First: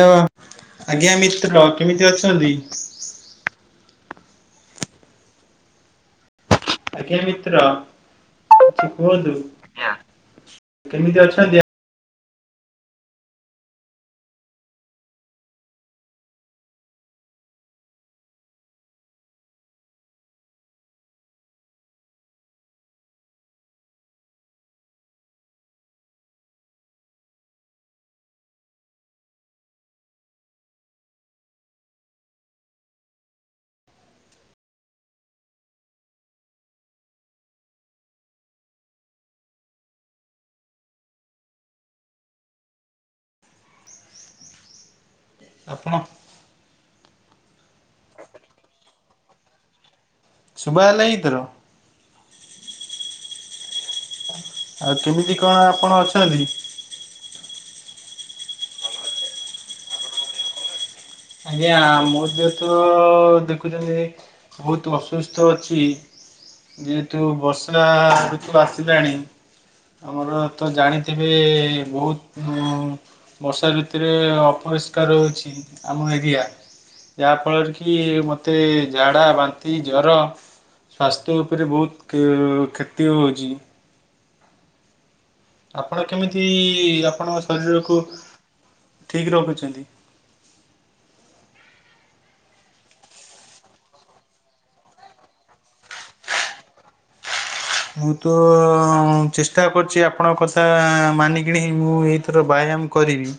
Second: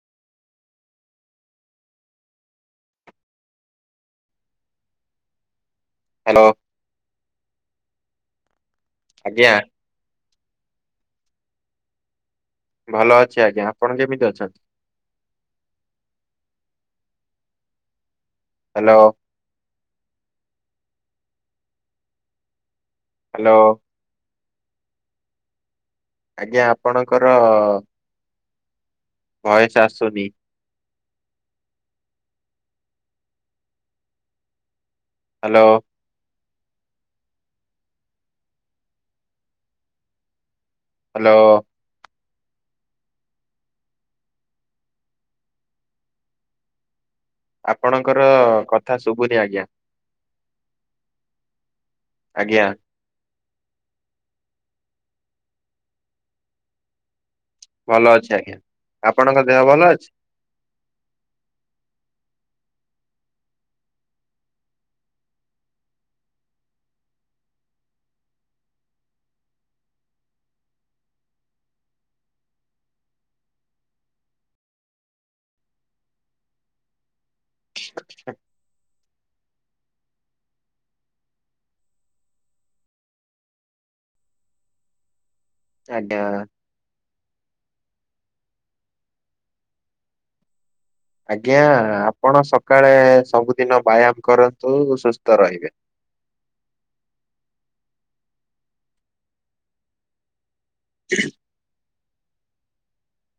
ଆଜ୍ଞା ଆଜ୍ଞା ମିତ୍ର କେମିତି ଅଛନ୍ତି? ହାଲୋ। ଆଜ୍ଞା ମିତ୍ର କୁହନ୍ତୁ ଆଜ୍ଞା କେମିତି ଅଛନ୍ତି? ଭଲ ଅଛି ଆଜ୍ଞା ଆପଣ କେମିତି ଅଛନ୍ତି? ହାଲୋ। ହାଲୋ। ଆଜ୍ଞା ଆପଣଙ୍କର ଭଏସ୍ ଆସୁନି ହାଲୋ। ହାଲୋ। ଆପଣ ଆପଣଙ୍କର କଥା ଶୁଭୁନି ଆଜ୍ଞା ଶୁଭା ଗଲା ଏଥର ଆଜ୍ଞା। ଆଉ କେମିତି କଣ ଆପଣ ଅଛନ୍ତି? ଭଲ ଅଛି ଆଜ୍ଞା ଆପଣଙ୍କ ଦେହ ଭଲ ଅଛି? ଆଜ୍ଞା ମୋ ଦେହତ ଦେଖୁଛନ୍ତି ବହୁତ ଅସୁସ୍ଥ ଅଛି ଯେହେତୁ ବର୍ଷା ଋତୁ ଆସିଲାଣି ଆମର ତ ଜାଣିଥିବେ ବହୁତ ବର୍ଷା ଋତୁରେ ଅପରିଷ୍କାର ରହୁଛି ଆମ ଏରିଆ ଯାହା ଫଳରେ କି ମୋତେ ଝାଡ଼ା ବାନ୍ତି ଜର ସ୍ୱାସ୍ଥ୍ୟ ଉପରେ ବହୁତ କ୍ଷତି ହେଉଛି। ଆପଣ ଆଜ୍ଞା କେମିତି ଆପଣଙ୍କ ଶରୀରକୁ ଠିକ ରଖୁଛନ୍ତି? ଆଜ୍ଞା ଆପଣ ସକାଳେ ସବୁଦିନ ବ୍ୟାୟାମ କରନ୍ତୁ ସୁସ୍ଥ ରହିବେ। ମୁଁ ତ ଚେଷ୍ଟା କରୁଛି ଆପଣଙ୍କ କଥା ମାନିକିଣି ମୁଁ ଏଇ ଏଥର ବ୍ୟାୟାମ କରିବି।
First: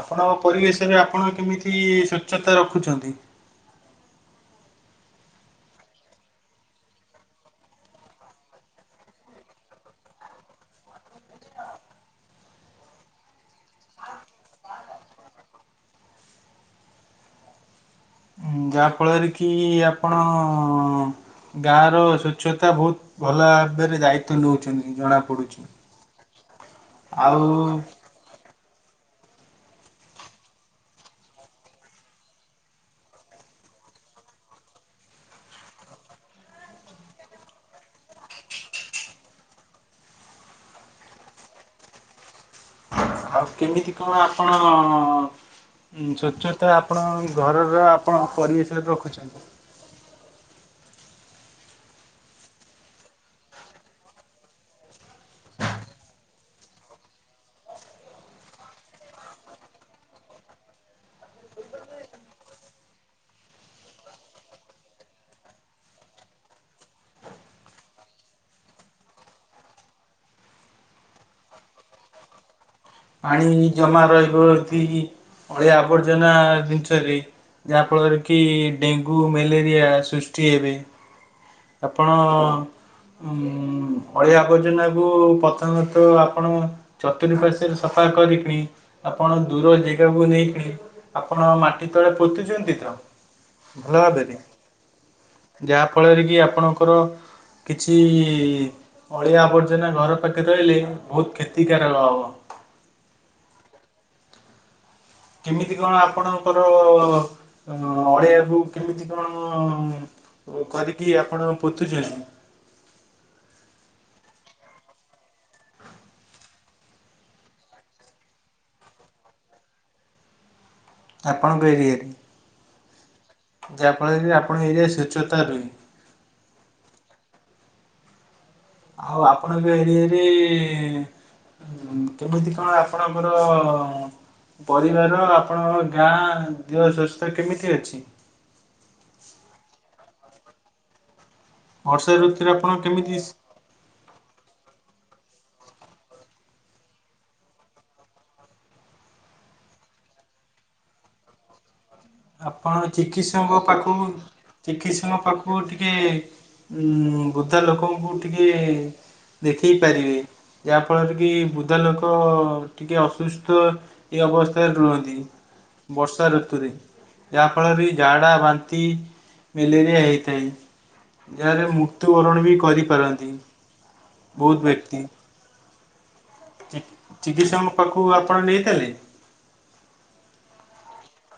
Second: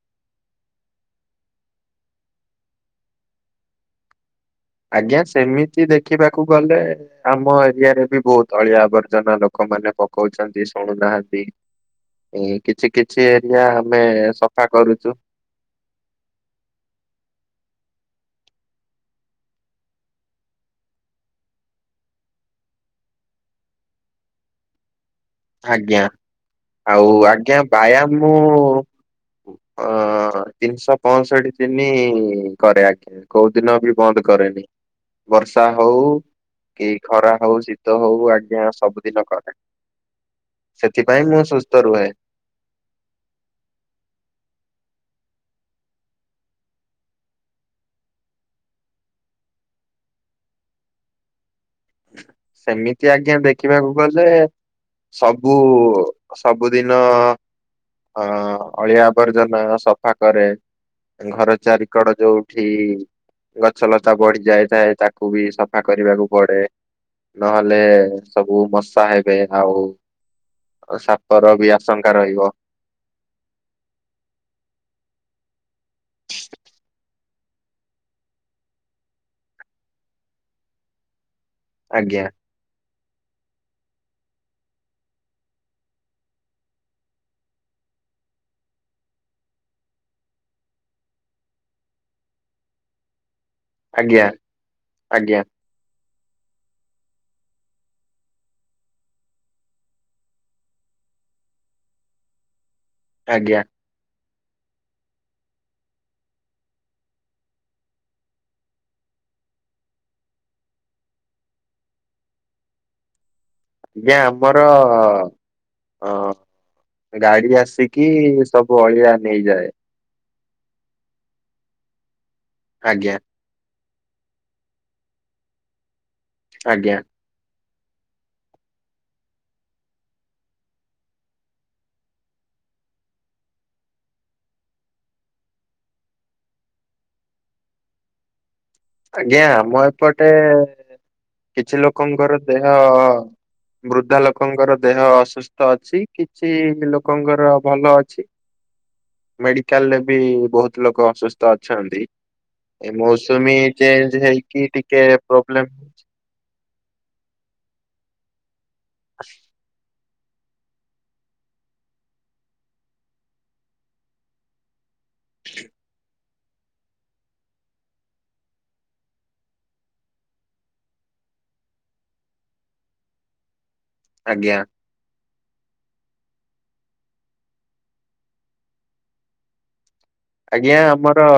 ଆପଣଙ୍କ ପରିବେଶରେ ଆପଣ କେମିତି ସ୍ୱଚ୍ଛତା ରଖୁଛନ୍ତି? ଆଜ୍ଞା ସେମିତି ଦେଖିବାକୁ ଗଲେ ଆମ ଏରିଆରେ ବି ବହୁତ ଅଳିଆ ଆବର୍ଜନା ଲୋକମାନେ ପକଉଛନ୍ତି ଶୁଣୁନାହାନ୍ତି। ଏ କିଛି କିଛି ଏରିଆ ଆମେ ସଫା କରୁଛୁ। ଯାହା ଫଳରେ କି ଆପଣ? ଗାଁ ର ସ୍ଵଚ୍ଛତା ବହୁତ ଭଲ ଭାବରେ ଦାୟିତ୍ଵ ନଉଛନ୍ତି ଜଣା ପଡୁଛି। ଆଜ୍ଞା ଆଉ ଆଜ୍ଞା ଆଉ ବ୍ୟାୟାମ ମୁଁ ଅ ତିନିଶହ ପଞ୍ଚଷଠି ଦିନି କରେ ଆଜ୍ଞା। କୋଉଉଦିନ ବି ବନ୍ଦ କରେନି। ବର୍ଷା ହଉ କି ଖରା ହଉ ଶୀତ ହଉ ଆଜ୍ଞା ସବୁଦିନ କରେ। ସେଥିପାଇଁ ମୁଁ ସୁସ୍ଥ ରୁହେ। ଆଉ କେମିତି କଣ ଆପଣ? ସ୍ୱଚ୍ଛତା ଆପଣ ଘରର ଆପଣ ପରିବେଶରେ ରଖୁଛନ୍ତି। ସେମିତି ଆଜ୍ଞା ଦେଖିବାକୁ ଗଲେ। ସବୁ ସବୁଦିନ ଅଁ ଅଳିଆ ଆବର୍ଜନା ସଫା କରେ। ଘର ଚାରିକଡ ଯୋଉଠି ଗଛ ଲତା ବଢି ଯାଇଥାଏ ତାକୁ ବି ସଫା କରିବାକୁ ପଡେ। ନହେଲେ ସବୁ ମଶା ହେବେ ଆଉ ସାପର ବି ଆଶଙ୍କା ରହିବ। ପାଣି ଜମା ରହିବ ଅଳିଆ ଆବର୍ଜନା ଜିନିଷରେ। ଯାହାଫଳରେ କି ଡେଙ୍ଗୁ ମ୍ୟାଲେରିଆ ସୃଷ୍ଟି ହେବେ। ଆପଣ। ଆଜ୍ଞା ଉଁ ଅଳିଆ ଆବର୍ଜନାକୁ ପ୍ରଥମତ ଆପଣ ଚତୁଃପାଶ୍ୱରେ ସଫା କରିକିଣି ଆପଣ ଦୂର ଜାଗାକୁ ନେଇକି ଆପଣ ମାଟି ତଳେ ପୋତୁଛନ୍ତି ତ। ଭଲ ଆଜ୍ଞା ଭାବରେ ଆଜ୍ଞା ଯାହା ଫଳରେ କି ଆପଣଙ୍କର କିଛି ଅଳିଆ ଆବର୍ଜନା ଘର ପାଖେ ରହିଲେ ବହୁତ କ୍ଷତିକାରକ ହବ। ଆଜ୍ଞା। କେମିତି କଣ ଆପଣଙ୍କର ଅଳିଆକୁ କେମିତି କଣ? ଓ କରିକି ଆପଣ ପୋତୁଛନ୍ତି। ଆଜ୍ଞା ଆମର ଅ ଗାଡି ଆସିକି ସବୁ ଅଳିଆ ନେଇଯାଏ। ଆପଣଙ୍କ ଏରିଆରେ ଆଜ୍ଞା। ଯାହାଫଳରେ ଆପଣ ଏରିଆ ସଚ୍ଛତା ରୁହେ। ଆଜ୍ଞା। ଆଉ ଆପଣଙ୍କ ଏରିଆରେ କେମିତି କଣ ଆପଣଙ୍କର? ପରିବାର ଆପଣଙ୍କ ଗାଁ ଦେହ ସ୍ୱାସ୍ଥ୍ୟ କେମିତି ଅଛି? ଆଜ୍ଞା ଆମ ଏପଟେ କିଛି ବର୍ଷା ଲୋକଙ୍କର ଋତୁରେ ଦେହ ଆପଣ କେମିତି ବୃଦ୍ଧା ଲୋକଙ୍କର ଦେହ ଅସୁସ୍ଥ ଅଛି କିଛି ଲୋକଙ୍କର ଭଲ ଅଛି। ହଉ [inaudible] ମେଡିକାଲରେ ବି ବହୁତ ଲୋକ ଅସୁସ୍ଥ ଅଛନ୍ତି। ଆପଣ ଏ ମୌସୁମୀ ଚିକିତ୍ସଙ୍କ ପାଖକୁ ଚେଞ୍ଜ ହେଇକି ଟିକେ ଚିକିତ୍ସଙ୍କ ପାଖକୁ ପ୍ରୋବ୍ଲେମ ଟିକେ ଉଁ ବୃଦ୍ଧା ଲୋକଙ୍କୁ ଟିକେ ଦେଖେଇ ପାରିବେ। ଯାହା ଫଳରେ କି ବୃଦ୍ଧା ଲୋକ ଟିକେ ଅସୁସ୍ଥ ଏ ଅବସ୍ଥାରେ ରୁହନ୍ତି। ବର୍ଷା ଋତୁରେ। ଯାହା ଫଳରେ ଝାଡ଼ା ବାନ୍ତି ମେଲେରିଆ ହେଇଥାଏ। ଯାହାରେ ମୃତ୍ୟୁବରଣ ବି କରିପାରନ୍ତି ଆଜ୍ଞା ବହୁତ ବ୍ୟକ୍ତି। ଚି ଚିକିତ୍ସଙ୍କ ପାଖକୁ ଆପଣ ନେଇଥିଲେ। ଆଜ୍ଞା ଆମର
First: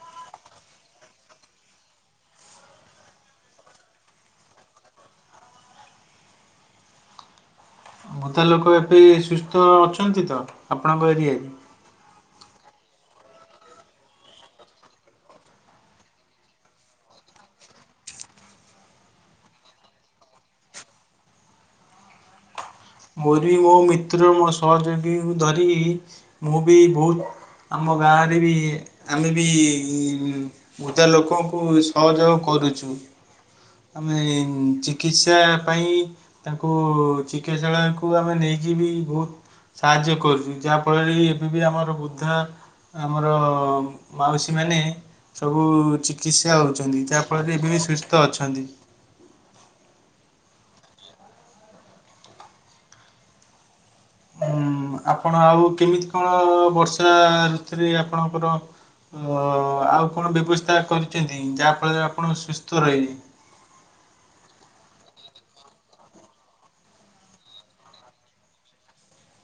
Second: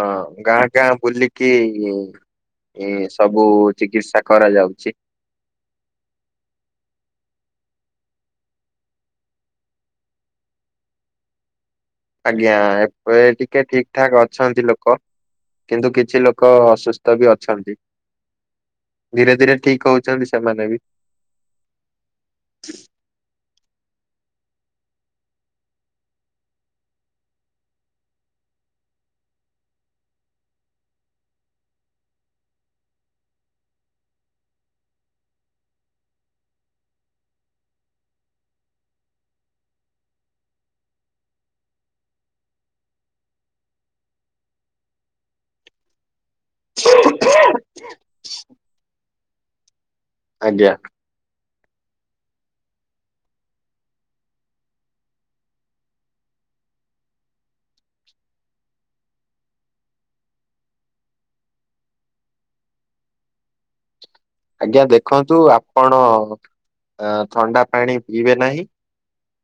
ଅଁ ଗାଁ ଗାଁ ବୁଲିକି। ଏଁ ସବୁ ଚିକିତ୍ସା କରାଯାଉଛି। ବୃଦ୍ଧା ଲୋକ ଏବେ ସୁସ୍ଥ ଅଛନ୍ତି ତ ଆପଣଙ୍କ ଏରିଆରେ। ଆଜ୍ଞା ଏ ପେ ଟିକେ ଠିକ ଠାକ ଅଛନ୍ତି ଲୋକ। କିନ୍ତୁ କିଛି ଲୋକ ଅସୁସ୍ଥ ବି ଅଛନ୍ତି। ଧୀରେ ଧୀରେ ଠିକ୍ ହଉଛନ୍ତି ସେମାନେ ବି। ମୋର ବି ମୋ ମିତ୍ର ମୋ ସହଯୋଗୀ ଙ୍କୁ ଧରି ମୁଁ ବି ବହୁତ। ଆମ ଗାଁରେ ବି ଆମେ ବି। ବୃଦ୍ଧା ଲୋକଙ୍କୁ ସହଯୋଗ କରୁଛୁ। ଆମେ ଚିକିତ୍ସା ପାଇଁ। ତାଙ୍କୁ ଚିକିତ୍ସାଳୟକୁ ଆମେ ନେଇକି ବି ବହୁତ। ସାହାଯ୍ୟ କରୁଛୁ ଯାହା ଫଳରେ କି ଏବେ ବି ଆମର ବୃଦ୍ଧା। ଆମର ମାଉସୀ ମାନେ। ସବୁ ଚିକିତ୍ସା ହଉଛନ୍ତି ଯାହା ଫଳରେ ଏବେ ବି ସୁସ୍ଥ ଅଛନ୍ତି। ଆଜ୍ଞା। ଉଁ ଆପଣ ଆଉ କେମିତି କଣ ବର୍ଷା ଋତୁରେ ଆପଣଙ୍କର। ମୁଁ ଅଁ ଆଉ କଣ ବ୍ୟବସ୍ଥା କରିଛନ୍ତି ଯାହାଫଳରେ ଆପଣ ସୁସ୍ଥ ରହିବେ। ଆଜ୍ଞା ଦେଖନ୍ତୁ ଆପଣ ଆଁ ଥଣ୍ଡା ପାଣି ପିଇବେ ନାହିଁ।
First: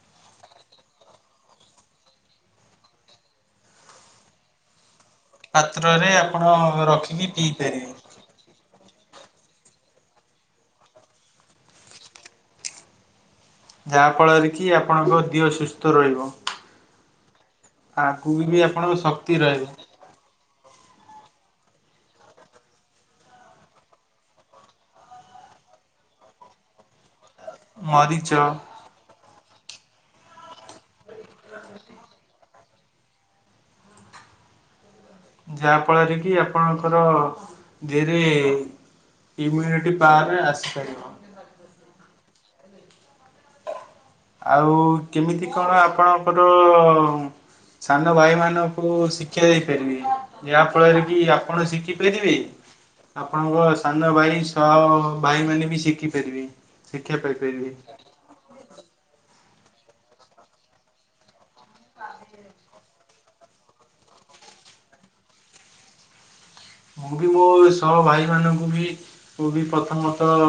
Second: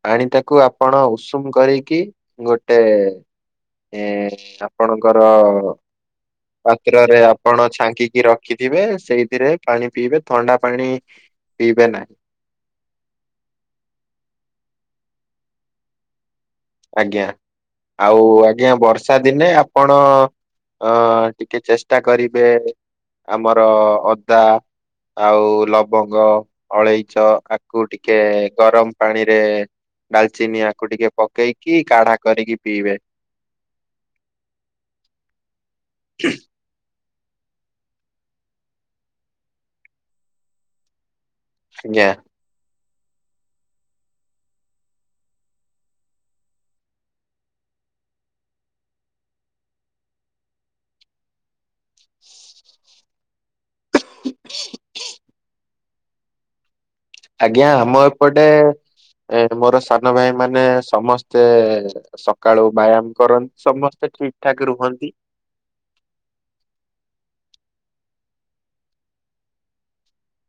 ପାଣି ତାକୁ ଆପଣ ଉଷୁମ କରିକି ଗୋଟେ। ଏଁ ଆପଣଙ୍କର ପାତ୍ରରେ ଆପଣ ପାତ୍ରରେ ରଖିକି ପିଇ ଆପଣ ପାରିବେ। ଛାଙ୍କିକି ରଖି। ରଖିଥିବେ ସେଇଥିରେ ପାଣି ପିଇବେ ଥଣ୍ଡା ପାଣି ପିଇବେ ନାହିଁ। ଯାହା ଫଳରେ କି ଆପଣଙ୍କ ଦିହ ସୁସ୍ଥ ରହିବ। ଆଜ୍ଞା ଆଉ ଆଗକୁ ବି ଆଜ୍ଞା ଆପଣଙ୍କ ବର୍ଷା ଶକ୍ତି ଦିନେ ରହିବ। ଆପଣ। ଅଁ ଟିକେ ଚେଷ୍ଟା କରିବେ। ଆମର ଅଦା ଆଉ ଲବଙ୍ଗ ଅଳେଇଚ ଆ ଆକୁ ଟିକେ ମରିଚ ଗରମ ପାଣି ରେ ଡାଲଚିନି ଆକୁ ଟିକେ ପକେଇକି କାଢା କରିକି। ପିଇବେ। ଯାଆ ଫଳରେ କି ଆପଣଙ୍କର। ର ଧୀଏରେ ଇମ୍ୟୁନିଟି ପାୱାର ଆସି ପାରିବ। ଆଜ୍ଞା। ଆଉ କେମିତି କଣ ଆପଣଙ୍କର। ସାନ ଭାଇ ମାନଙ୍କୁ ଶିକ୍ଷା ଦେଇ ପାରିବେ ଏହା ଫଳରେ କି ଆପଣ ଶିଖି। ପାରିବେ ଆପଣଙ୍କ ସାନ ଭାଇ ସହ ଭାଇ ମାନେ ବି ଶିଖି ପାରିବେ। ଆଜ୍ଞା ଆମ ଏପଟେ ଏ ମୋର ସାନ ଭାଇ ମାନେ ସମସ୍ ସ୍ତେ ସକାଳୁ ବ୍ୟାୟାମ କରନ୍ତି ସମସ୍ତେ ଠିକ ଠାକ ରୁହନ୍ତି। ମୁଁ ବି ମୋ ସହ ଭାଇ ମାନଙ୍କୁ ବି। ମୁଁ ବି ପ୍ରଥମତଃ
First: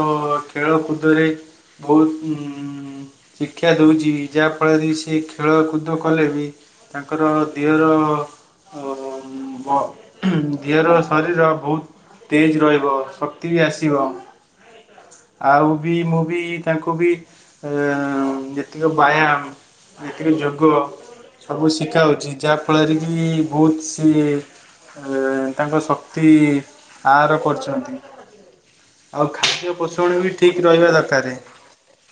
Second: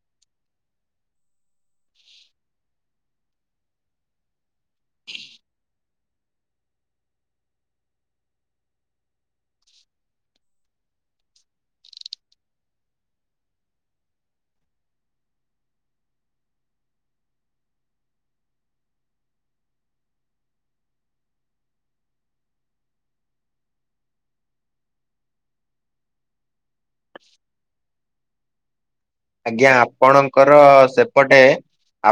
ଖେଳ କୁଦରେ ବହୁତ ଉଁ। ଶିକ୍ଷା ଦଉଛି ଯାହା ଫଳରେ ସିଏ ଖେଳକୁଦ କଲେ ବି। ତାଙ୍କର ଧିଅର ଅଁ ବ ଧିଅର। ଶରୀର ବହୁତ ତେଜ ରହିବ ଶକ୍ତି ବି ଆସିବ। ଆଉ ବି ମୁଁ ବି ତାଙ୍କୁ ବି ଏ ଆଁ ଯେତିକ ବାୟାମ। ଯେତିକ ଯୋଗ। ସବୁ ଶିଖା ହଉଛି ଯାହା ଫଳରେ କି ବହୁତ ସିଏ ଏ ତାଙ୍କ ଶ କ୍ତି ଆହାର କରୁଛନ୍ତି। ଆଉ ଆଜ୍ଞା ଖାଦ୍ୟ ପୋଷଣ ବି ଠିକ୍ ଆପଣଙ୍କର ରହିବା ଦରକାର ସେପଟେ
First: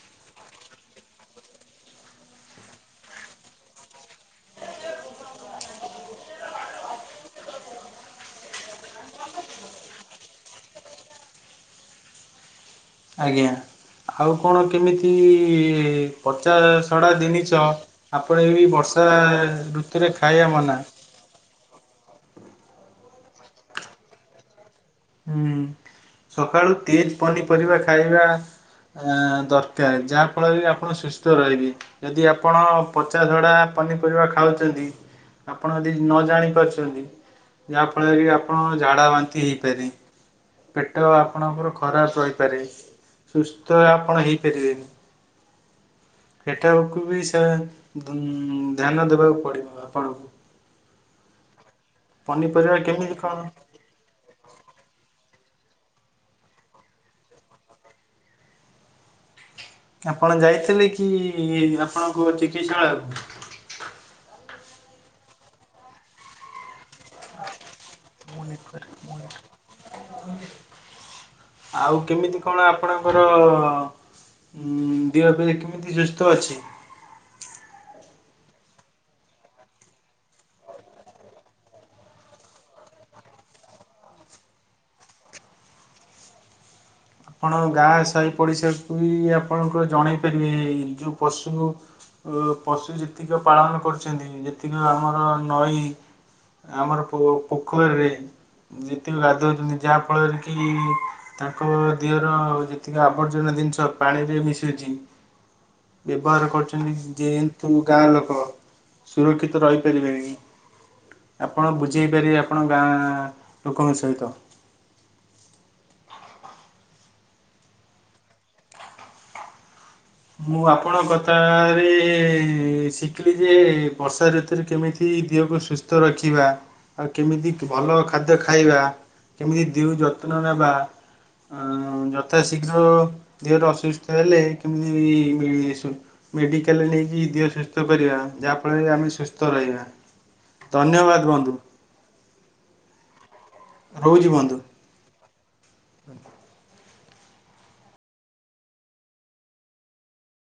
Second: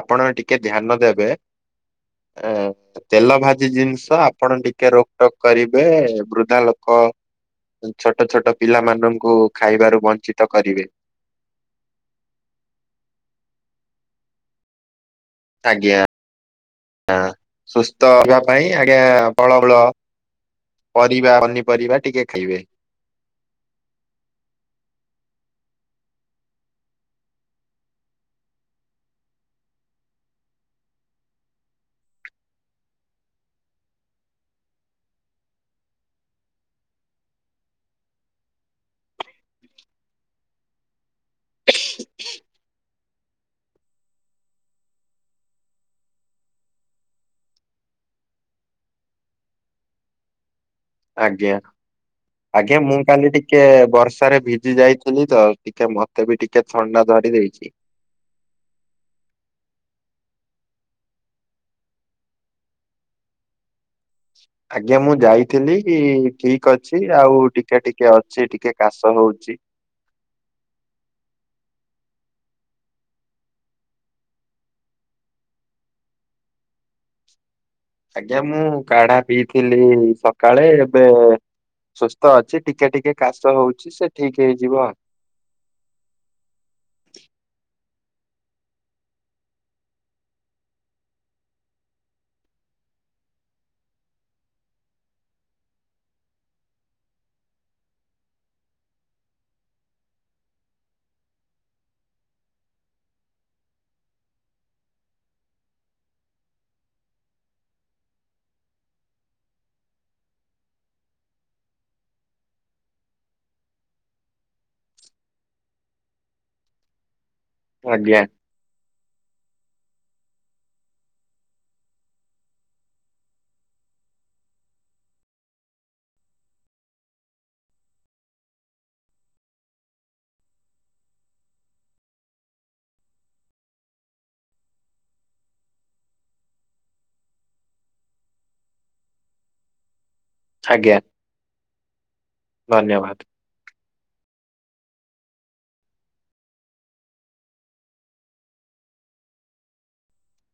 ଆପଣ ଟିକେ ଧ୍ୟାନ ଦେବେ। ଅଁ। ତେଲ ଭାଜି ଜିନିଷ ଆପଣ ଟିକେ ରୋକ୍ ଟକ୍ କରିବେ ବୃଦ୍ଧା ଲୋକ। ଛୋଟ ଛୋଟ ପିଲାମାନଙ୍କୁ ଖାଇବାରୁ ବଞ୍ଚିତ କରିବେ। ଆଜ୍ଞା ଆଉ କଣ କେମିତି ଆଜ୍ଞା। ପଚା ସଡ଼ା ଜିନିଷ ସୁସ୍ଥ ହେବା ଆପଣ ପାଇଁ ବି ଆଜ୍ଞା ବର୍ଷା ଋତୁରେ ଖାଇବା ମନା। ପିଇବା ପନିପରିବା ଟିକେ ଖାଇବେ। ହୁଁ ସକାଳୁ ତେଜ ପନିପରିବା ଖାଇବା ଆ ଦରକାର ଯାହା ଫଳରେ ବି ଆପଣ ସୁସ୍ଥ ରହିବେ। ଯଦି ଆପଣ ପଚା ସଡ଼ି ପନିପରିବା ଖାଉଚନ୍ତି ଆପଣ ଯଦି ନ ଜାଣିପାରୁଚନ୍ତି ଯାହା ଫଳରେ ଆପଣ ଝାଡ଼ା ବାନ୍ତି ହେଇପାରି। ପେଟ ଆପଣଙ୍କର ଖରାପ ରହିପାରେ ସୁସ୍ଥ ଆପଣ ହେଇପାରିବେନି। ଏଠାକୁ ବି ସା ଉଁ ଧ୍ୟାନ ଦେବାକୁ ପଡ଼ିବ ଆପଣଙ୍କୁ। ଆଜ୍ଞା ପନିପରିବା ଆଜ୍ଞା ମୁଁ କେମିତି କାଲି କଣ ଟିକେ ବର୍ଷ ହାରେ ଭିଜି ଯାଇଥିଲି ତ ଟିକେ ମତେ ବି ଟିକେ ଥଣ୍ଡା ଧରି ଦେଇଚି। ଆପଣ ଯାଇଥିଲେ କି ଆପଣଙ୍କ ଚିକିତ୍ସାଳୟ? ଆଜ୍ଞା ମୁଁ ଯାଇଥିଲି କି ଠିକ୍ ଅଛି ଆଉ ଟିକେ ଟିକେ ଅଛି ଟିକେ କାଶ ଚିକିତ୍ସାଳୟକୁ ହଉଚି। ଆଉ କେମିତି କଣ ଆପଣଙ୍କର ଉଁ ଦିହ ଏବେ କେମିତି ସୁସ୍ଥ ଅଛି? ଆଜ୍ଞା ମୁଁ କାଢ଼ା ପିଇଥିଲି ସକାଳେ ଏବେ ସୁସ୍ଥ ଅଛି ଟିକେ ଟିକେ କାଶ ହଉଚି ସେ ଠିକ୍ ହେଇଯିବ। କଣ ଗାଁ ସାହି ପଡି଼ଶାକୁ ବି ଆପଣଙ୍କ ଜଣେଇ ପାରିବେ ଏଇ ଯୋଉ ପଶୁ- ଅ ପଶୁ ଯେତିକ ପାଳନ କରୁଛନ୍ତି ଯେତିକି ଆମର ନଈ ଆମର ପୋ ପୋଖରୀରେ ଯେତିକ ଗାଧୋଉଚନ୍ତି ଯାହା ଫଳରେ କି ତାଙ୍କ ଦିହର ଯେତିକି ଆବର୍ଜନା ଜିନିଷ ପାଣିରେ ମିଶୁଚି। ବ୍ୟବହାର କରୁଚନ୍ତି ଯେହେତୁ ଗାଁ ଲୋକ। ସୁରକ୍ଷିତ ରହିପାରିବେନି। ଆପଣ ବୁଝେଇ ପାରିବେ ଆପଣ ଗାଁ ଲୋକଙ୍କ ସହିତ। ଆଜ୍ଞା। ମୁଁ ଆପଣ କଥାରେ ଶିକିଲି ଯେ ବର୍ଷା ଋତୁରେ କେମି ତି ଦେହକୁ ସୁସ୍ଥ ରଖିବା ଆଉ କେମିତି ଭଲ ଖାଦ୍ୟ ଖାଇବା। କେମିତି ଦିଉ ଯତ୍ନ ନେବା। ଅଁ ଯଥା ଶୀଘ୍ର ଦେହର ଅସୁସ୍ଥ ହେଲେ କେମିତି ମିଳିମିଶୁ ମେଡ଼ିକାଲ୍ ନେଇକି ଦେହ ସୁସ୍ଥ କରିବା ଯାହା ଫଳରେ ଆମେ ସୁସ୍ଥ ରହିବା। ଆଜ୍ଞା ଧନ୍ୟବାଦ ବନ୍ଧୁ ଧନ୍ୟବାଦ୍। ରହୁଚି ବନ୍ଧୁ।